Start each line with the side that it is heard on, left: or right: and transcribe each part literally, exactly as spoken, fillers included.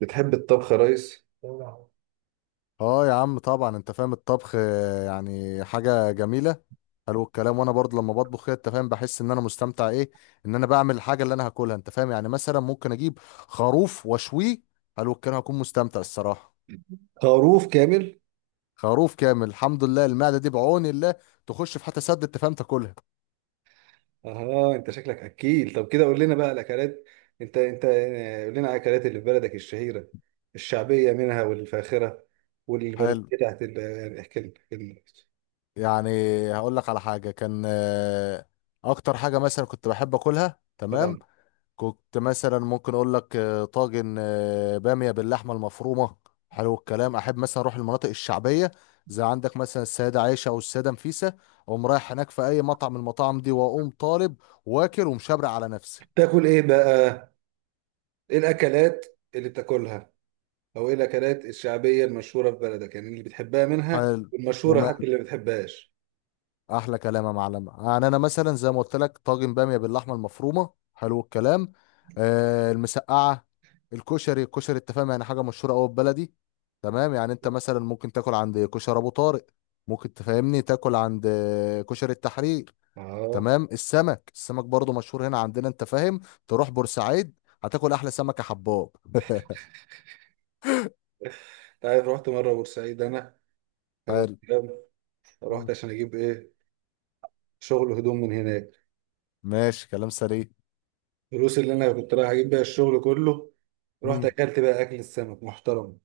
right: بتحب الطبخ يا ريس؟
left: اه يا عم طبعا انت فاهم الطبخ آه، يعني حاجة جميلة. حلو الكلام وانا برضه لما بطبخ كده انت فاهم بحس ان انا مستمتع ايه ان انا بعمل الحاجة اللي انا هاكلها انت فاهم، يعني مثلا ممكن اجيب خروف واشويه. حلو الكلام هكون مستمتع الصراحة.
right: خروف كامل؟
left: خروف كامل، الحمد لله المعدة دي بعون الله تخش في حتى سد انت فاهم تاكلها.
right: اها، انت شكلك اكيل. طب كده قول لنا بقى الاكلات. انت انت آه، قول لنا على الاكلات اللي في بلدك الشهيره، الشعبيه منها والفاخره،
left: حلو،
right: والبربريه بتاعت ال- يعني احكي لنا احكي لنا.
left: يعني هقول لك على حاجة كان آه، اكتر حاجة مثلا كنت بحب اكلها. تمام،
right: اه.
left: كنت مثلا ممكن اقول لك آه، طاجن آه، باميه باللحمه المفرومه. حلو الكلام، احب مثلا اروح المناطق الشعبيه، زي عندك مثلا السيده عائشه او السيده نفيسه، اقوم رايح هناك في اي مطعم من المطاعم دي واقوم طالب واكل ومشبع على نفسي.
right: تاكل ايه بقى؟ ايه الاكلات اللي بتاكلها؟ او ايه الاكلات الشعبيه المشهوره في بلدك، يعني اللي بتحبها منها
left: حلو،
right: والمشهوره، حتى اللي ما بتحبهاش؟
left: احلى كلام يا معلم. يعني انا مثلا زي ما قلت لك طاجن باميه باللحمه المفرومه، حلو الكلام، آه المسقعه، الكشري الكشري انت فاهم، يعني حاجه مشهوره قوي في بلدي. تمام، يعني انت مثلا ممكن تاكل عند كشري ابو طارق، ممكن تفهمني تاكل عند آه، كشري التحرير.
right: اه.
left: تمام، السمك السمك برضو مشهور هنا عندنا انت فاهم. تروح بورسعيد هتاكل احلى سمك يا حباب.
right: انت عارف؟ رحت مره بورسعيد انا. حلو
left: حلو.
right: الكلام. رحت
left: مم.
right: عشان اجيب ايه؟ شغل هدوم من هناك.
left: ماشي كلام سليم.
right: الفلوس اللي انا كنت رايح اجيب بيها الشغل كله، رحت
left: مم.
right: اكلت بقى اكل السمك محترم.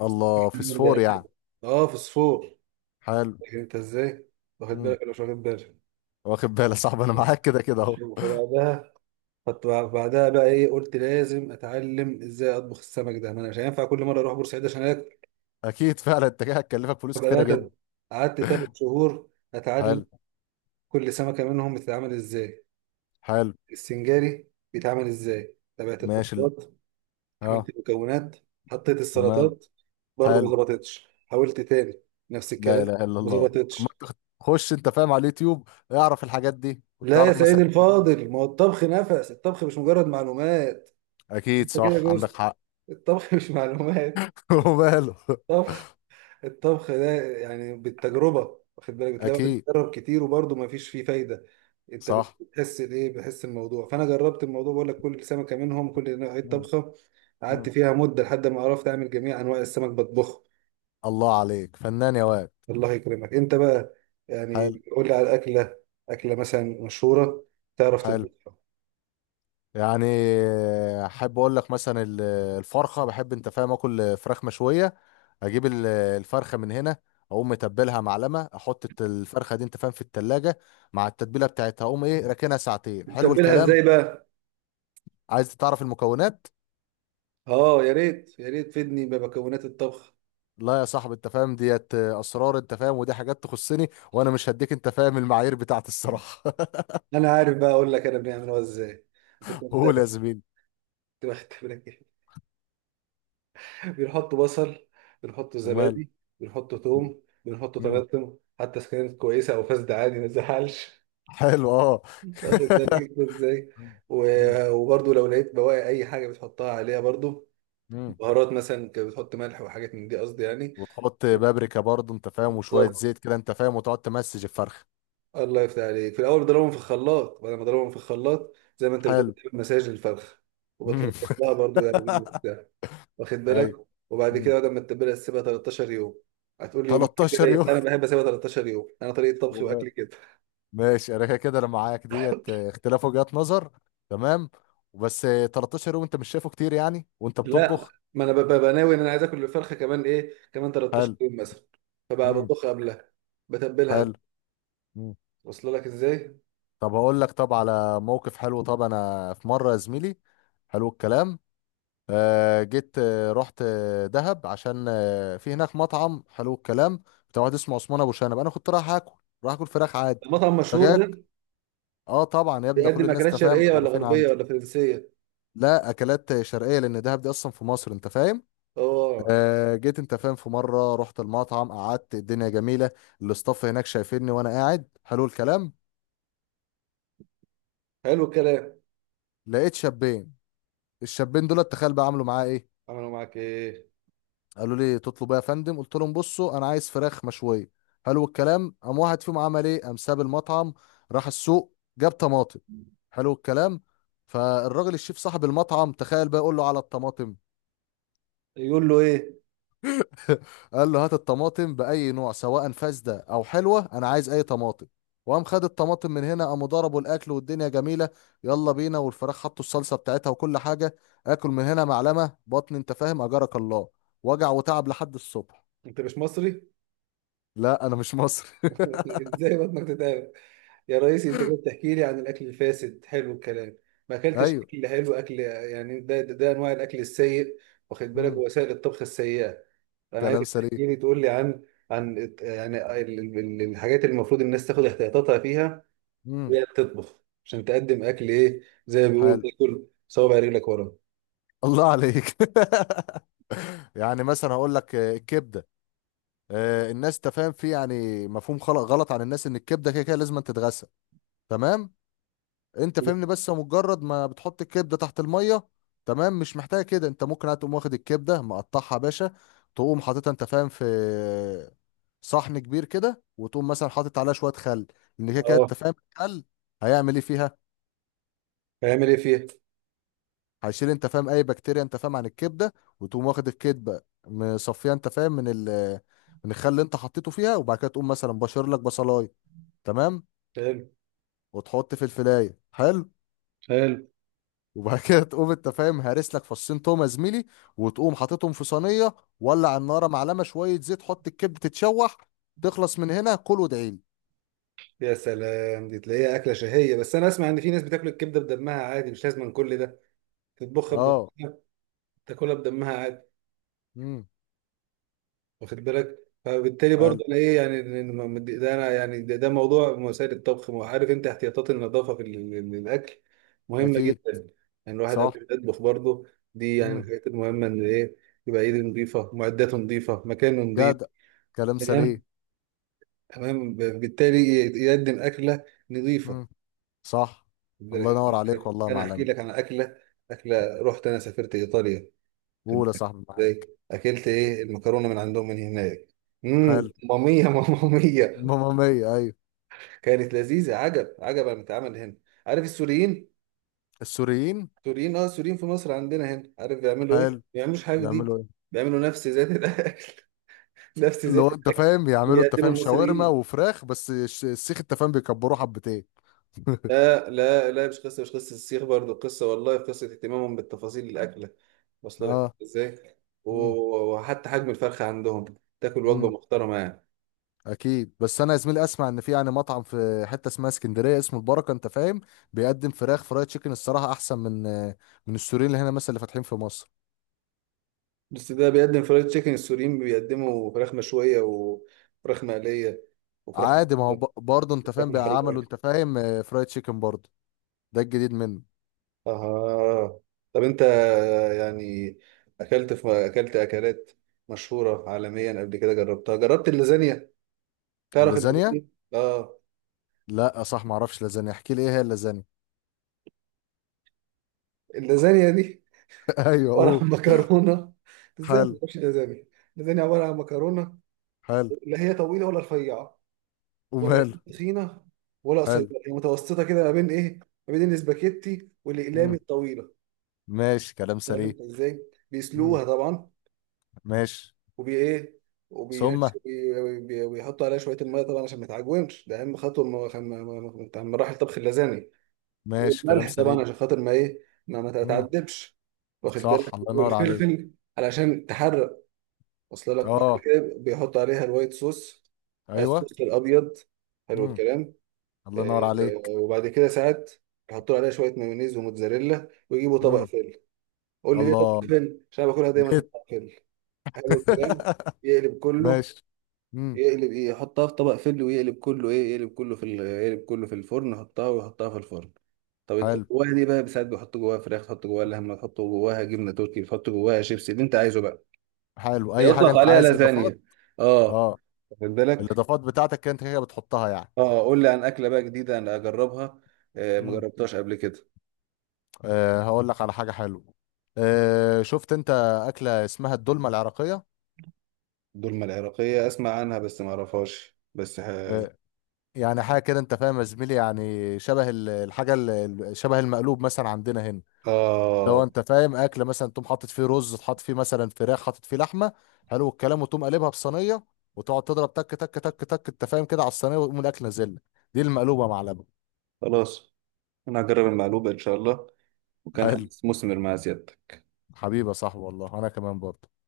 left: الله فسفور يعني.
right: اه، في صفور.
left: حلو.
right: لكن انت ازاي، واخد
left: مم.
right: بالك ولا مش واخد بالك؟
left: واخد بالك يا صاحبي، انا معاك كده كده اهو.
right: فبعدها، فت- بعدها بقى ايه، قلت لازم اتعلم ازاي اطبخ السمك ده، ما انا مش هينفع كل مره اروح بورسعيد عشان اكل.
left: اكيد فعلا التكية هتكلفك فلوس
right: فبقى
left: كتيره جدا.
right: أنا قعدت ثلاث شهور اتعلم،
left: حلو.
right: كل سمكه منهم بتتعمل ازاي،
left: حلو.
right: السنجاري بيتعمل ازاي، تابعت
left: ماشي ال-
right: الخطوات، عملت
left: اه.
right: المكونات، حطيت
left: ومال.
right: السلطات. برضو ما
left: حلو.
right: ظبطتش. حاولت تاني، نفس
left: لا
right: الكلام،
left: اله الا
right: ما
left: الله، طب ما
right: ظبطتش.
left: انت خش انت فاهم على اليوتيوب اعرف الحاجات دي
right: لا يا
left: وتعرف
right: سيدي
left: مثلا الحديد.
right: الفاضل، ما هو الطبخ نفس الطبخ، مش مجرد معلومات. انت
left: اكيد
right: كده
left: صح عندك
right: جوست.
left: حق.
right: الطبخ مش معلومات
left: وماله.
right: طبخ. الطبخ ده يعني بالتجربة، واخد بالك، بتلاقي واحد
left: اكيد.
right: بيجرب كتير وبرضه ما فيش فيه فايدة. انت
left: صح.
right: بتحس الايه، بتحس الموضوع. فانا جربت الموضوع، بقول لك كل سمكة منهم كل نوع
left: مم.
right: طبخة. قعدت
left: مم.
right: فيها مدة لحد ما عرفت اعمل جميع انواع السمك بطبخه.
left: الله عليك فنان يا واد.
right: الله يكرمك. انت بقى
left: حلو.
right: يعني قول لي على اكله، اكله مثلا مشهوره، تعرف
left: حلو،
right: تطبخها؟
left: يعني احب اقول لك مثلا ال- الفرخه، بحب انت فاهم اكل فراخ مشويه، اجيب ال- الفرخه من هنا، اقوم متبلها معلمه، احط الت- الفرخه دي انت فاهم في التلاجة مع التتبيله بتاعتها، اقوم ايه راكنها ساعتين. حلو
right: تتبلها
left: الكلام.
right: ازاي بقى؟
left: عايز تعرف المكونات؟
right: اه، يا ريت يا ريت تفيدني بمكونات الطبخ.
left: لا يا صاحبي انت فاهم ديت اسرار، انت فاهم ودي حاجات تخصني، وانا مش هديك انت فاهم المعايير بتاعت الصراحه.
right: انا عارف، بقى اقول لك انا بنعملها ازاي. كنت
left: قول يا
right: مختبر،
left: زميلي.
right: كنت بختبرك. ايه بنحط بصل، بنحط
left: ومال.
right: زبادي، بنحط توم، بنحط
left: مم.
right: طماطم، حتى اذا كانت كويسه او فاسده عادي ما تزعلش.
left: حلو اه.
right: واخد بالك ازاي؟
left: مم.
right: و- وبرضو لو لقيت بواقي اي حاجه بتحطها عليها برضو.
left: مم.
right: بهارات مثلا، كنت بتحط ملح وحاجات من دي، قصدي يعني.
left: وتحط بابريكا برضه انت فاهم، وشويه
right: بالظبط.
left: زيت كده انت فاهم، وتقعد تمسج الفرخه.
right: الله يفتح عليك. في الاول بضربهم في الخلاط، بعد ما اضربهم في الخلاط زي ما انت بتقول
left: حلو.
right: بتعمل مساج للفرخه،
left: مم.
right: وبتلطش لها برضو يعني وبتاع. واخد بالك.
left: ايوه.
right: وبعد كده
left: مم.
right: بعد ما تتبلها تسيبها تلتاشر يوم. هتقول لي يومين
left: 13
right: كفايه،
left: يوم.
right: انا بحب اسيبها تلتاشر يوم، انا طريقه طبخي
left: ومال.
right: واكلي كده.
left: ماشي، انا كده كده انا معاك ديت اه، اختلاف وجهات نظر. تمام. وبس اه، 13 يوم، انت مش شايفه كتير يعني وانت
right: لا،
left: بتطبخ؟
right: ما انا ببقى ببقى ناوي ان انا عايز اكل الفرخه كمان، ايه، كمان تلتاشر
left: حلو.
right: يوم مثلا. فبقى
left: مم.
right: بطبخها قبلها، بتبلها.
left: حلو. مم.
right: واصله لك ازاي؟
left: طب هقول لك، طب على موقف حلو، طب انا في مره يا زميلي، حلو الكلام، آه، جيت آه، رحت آه، دهب، عشان آه، في هناك مطعم حلو الكلام، بتاع واحد اسمه عثمان ابو شنب، انا كنت رايح اكل، رايح اكل فراخ عادي.
right: المطعم مشهور
left: فجاك
right: ده؟
left: اه، طبعا يا ابني، ده كل
right: بيقدم
left: الناس
right: اكلات
left: تفهم
right: شرقيه ولا
left: عارفين
right: غربيه
left: عنده.
right: ولا فرنسيه؟
left: لا، اكلات شرقيه، لان دهب دي اصلا في مصر انت فاهم.
right: اه.
left: آه جيت انت فاهم في مره رحت المطعم، قعدت، الدنيا جميله، الاستاف هناك شايفيني وانا قاعد، حلو الكلام،
right: حلو الكلام.
left: لقيت شابين. الشابين دول تخيل بقى عملوا معايا ايه؟
right: عملوا معاك ايه؟
left: قالوا لي تطلب ايه يا فندم؟ قلت لهم بصوا انا عايز فراخ مشويه. حلو الكلام، قام واحد فيهم عمل ايه، قام ساب المطعم، راح السوق، جاب طماطم. حلو الكلام. فالراجل الشيف صاحب المطعم، تخيل بقى يقول له على الطماطم.
right: يقول له ايه؟
left: قال له هات الطماطم باي نوع، سواء فاسده او حلوه، انا عايز اي طماطم. وقام خد الطماطم من هنا، قاموا ضربوا الاكل والدنيا جميله، يلا بينا، والفراخ حطوا الصلصه بتاعتها وكل حاجه، اكل من هنا معلمه بطن انت فاهم، اجرك الله، وجع وتعب لحد الصبح.
right: انت مش مصري؟
left: لا انا مش مصري.
right: ازاي بطنك تتعب؟ يا رئيسي، انت جاي تحكي لي عن الاكل الفاسد؟ حلو الكلام. ما اكلتش
left: ايوه.
right: اكل حلو، اكل يعني ده ده, ده انواع الاكل السيء. واخد بالك،
left: مم.
right: وسائل الطبخ السيئه. انا
left: كلام
right: عايزك
left: سليم.
right: تحكي لي، تقول لي عن عن يعني ال- ال- ال- الحاجات اللي المفروض الناس تاخد احتياطاتها فيها
left: مم.
right: وهي بتطبخ، عشان تقدم اكل ايه، زي ما بيقولوا
left: حلو.
right: تاكل صوابع رجلك ورا.
left: الله عليك. يعني مثلا هقول لك آه، الكبده، آه، الناس تفهم فيه يعني مفهوم خلق غلط عن الناس، ان الكبده كده كده لازم أن تتغسل. تمام، انت فاهمني، بس مجرد ما بتحط الكبده تحت الميه، تمام، مش محتاجه كده. انت ممكن هتقوم واخد الكبده مقطعها يا باشا، تقوم حاططها انت فاهم في صحن كبير كده، وتقوم مثلا حاطط عليها شويه خل، لان كده كده
right: اه،
left: انت فاهم الخل هيعمل ايه فيها؟
right: هيعمل ايه فيها؟
left: هيشيل انت فاهم اي بكتيريا انت فاهم عن الكبده. وتقوم واخد الكبده مصفيه انت فاهم من ال من الخل اللي انت حطيته فيها، وبعد كده تقوم مثلا بشر لك بصلايه، تمام،
right: حلو،
left: وتحط في الفلايه. حلو.
right: حلو.
left: وبعد كده تقوم انت فاهم هارس لك فصين توم يا زميلي، وتقوم حاططهم في صينيه، ولع النار، معلقه شويه زيت، حط الكبده تتشوح، تخلص من هنا كل وادعي لي.
right: يا سلام، دي تلاقيها أكلة شهية، بس أنا أسمع إن في ناس بتاكل الكبدة بدمها عادي، مش لازم كل ده. تطبخها
left: اه.
right: بدمها، تاكلها بدمها عادي.
left: امم.
right: واخد بالك؟ فبالتالي
left: حلو.
right: برضه أنا إيه، يعني إن- إن- ده أنا يعني ده, ده موضوع مسائل الطبخ، وعارف أنت احتياطات النظافة في ال- ال- الأكل مهمة
left: اكيد.
right: جدا. يعني الواحد
left: صح.
right: قبل ما يطبخ برضه، دي يعني من
left: امم.
right: الحاجات المهمة، إن إيه؟ يبقى إيده نظيفة، معداته نظيفة، مكانه نظيف.
left: جدع. كلام
right: تمام،
left: سليم.
right: تمام، بالتالي يقدم أكلة نظيفة.
left: امم. صح.
right: خد
left: الله
right: بالك.
left: ينور عليك والله يا
right: انا
left: معلم.
right: احكي لك عن اكله، اكله، رحت انا سافرت ايطاليا،
left: قول يا
right: كنت
left: صاحبي،
right: ازاي،
left: معاك.
right: اكلت ايه المكرونه من عندهم من هناك؟ امم
left: حلو.
right: ماميه ماميه.
left: ماما مية، ايوه.
right: كانت لذيذه، عجب عجب. انا بتعمل هنا، عارف السوريين؟
left: السوريين.
right: السوريين، اه، السوريين في مصر عندنا هنا، عارف بيعملوا ايه؟ ما
left: حلو.
right: بيعملوش حاجه
left: بيعملوا
right: جديده.
left: ايه؟
right: بيعملوا نفس ذات الاكل. نفس
left: اللي
right: ذات
left: هو انت
right: الاكل
left: فاهم
right: اللي
left: بيعملوا انت
right: بيقدمه
left: فاهم شاورما
right: المصريين.
left: وفراخ، بس الش- السيخ انت فاهم بيكبروه حبتين.
right: لا، لا، لا، مش قصة، مش قصة السيخ برضو، قصة والله قصة اهتمامهم بالتفاصيل الأكلة، واصلة لك
left: اه.
right: ازاي؟ و-
left: امم.
right: وحتى حجم الفرخة عندهم، تاكل وجبة
left: امم.
right: محترمة يعني.
left: اكيد. بس انا يا زميلي اسمع ان في يعني مطعم في حته اسمها اسكندريه اسمه البركه انت فاهم، بيقدم فراخ فرايد تشيكن، الصراحه احسن من من السوريين اللي هنا مثلا اللي فاتحين في مصر.
right: بس ده بيقدم فرايد تشيكن، السوريين بيقدموا فراخ مشوية وفراخ مقلية، وفراخ
left: عادي، ما هو ب- برضه انت
right: فراخ
left: فاهم بقى عملوا
right: محروقة.
left: انت فاهم آه، فرايد تشيكن برضه، ده الجديد منه.
right: آه. طب أنت يعني أكلت في أكلت أكلات مشهورة عالميا قبل كده، جربتها جربت اللازانيا؟ تعرف
left: اللازانيا؟
right: اللازانيا؟ آه.
left: لا صح، ما اعرفش لازانيا، احكي لي ايه هي اللازانيا.
right: اللازانيا دي
left: ايوه
right: عبارة
left: اوه.
right: عن مكرونة. ازاي ما
left: حلو.
right: تبقاش لازانيا؟ لازانيا عبارة عن مكرونة،
left: حلو.
right: لا هي طويلة ولا رفيعة، ولا
left: وماله.
right: هي تخينة ولا قصيرة،
left: حلو.
right: هي متوسطة كده ما بين ايه، ما بين الاسباجيتي والاقلام
left: مم.
right: الطويلة.
left: ماشي كلام
right: طيب
left: سليم.
right: انت ازاي
left: مم.
right: بيسلوها طبعا،
left: ماشي.
right: وبي ايه،
left: ثم.
right: وبينش- وبي- بي- وبيحطوا عليها شوية المية طبعا عشان ما تعجنش، ده أهم خطوة من من- من- من مراحل طبخ اللازانيا،
left: ماشي كلام
right: والملح طبعا
left: سليم.
right: عشان خاطر ما ايه، ما ما
left: مم.
right: تتعذبش، واخد
left: صح
right: بالك،
left: الله ينور عليك.
right: والفلفل علشان تحرق. وصل لك؟ بعد
left: اه.
right: كده بيحط عليها الوايت صوص،
left: ايوه.
right: الصوص الابيض، حلو
left: مم.
right: الكلام.
left: الله ينور
right: آه، آه،
left: عليك.
right: وبعد كده ساعات يحطوا عليها شويه مايونيز وموتزاريلا، ويجيبوا طبق
left: مم.
right: فل. قول لي ليه طبق
left: الله،
right: فل؟ عشان أنا باكلها دايما في
left: جيت.
right: طبق فل. حلو الكلام. يقلب كله،
left: ماشي. مم.
right: يقلب ايه، يحطها في طبق فل ويقلب كله، ايه، يقلب كله في ال- يقلب كله في الفرن، يحطها ويحطها في الفرن. طب انت
left: حلو.
right: جواها دي بقى ساعات بيحطوا جواها فراخ، تحط جواها لحمه، تحط جواها جبنه تركي، تحط جواها شيبسي، اللي انت عايزه بقى
left: حلو، اي حاجه
right: يطلق
left: انت
right: عليها
left: عايز اضافات.
right: لازانيا. اه،
left: اه.
right: واخد بالك.
left: الاضافات بتاعتك انت كده بتحطها يعني.
right: اه قول لي عن اكله بقى جديده انا اجربها، آه
left: مم.
right: مجربتهاش قبل كده.
left: أه هقول لك على حاجة حلوة. أه، شفت انت أكلة اسمها الدولمة العراقية؟
right: دولمة العراقيه اسمع عنها بس ما اعرفهاش، بس ه...
left: أه، يعني حاجة كده انت فاهم يا زميلي، يعني شبه ال- الحاجة ال- ال- شبه المقلوب مثلا عندنا هنا.
right: اه،
left: لو انت فاهم أكل مثلا تقوم حاطط فيه رز، تحط فيه مثلا فراخ، حاطط فيه لحمة، حلو الكلام، وتقوم قلبها في صينية، وتقعد تضرب تك تك تك تك انت فاهم كده على الصينية، وتقوم الأكل نازل لك. دي المقلوبة معلبة.
right: خلاص. انا هجرب المقلوبه ان شاء الله، وكان
left: حلو.
right: هنستثمر مع زيادتك.
left: حبيبي يا صاحبي، والله انا كمان برضه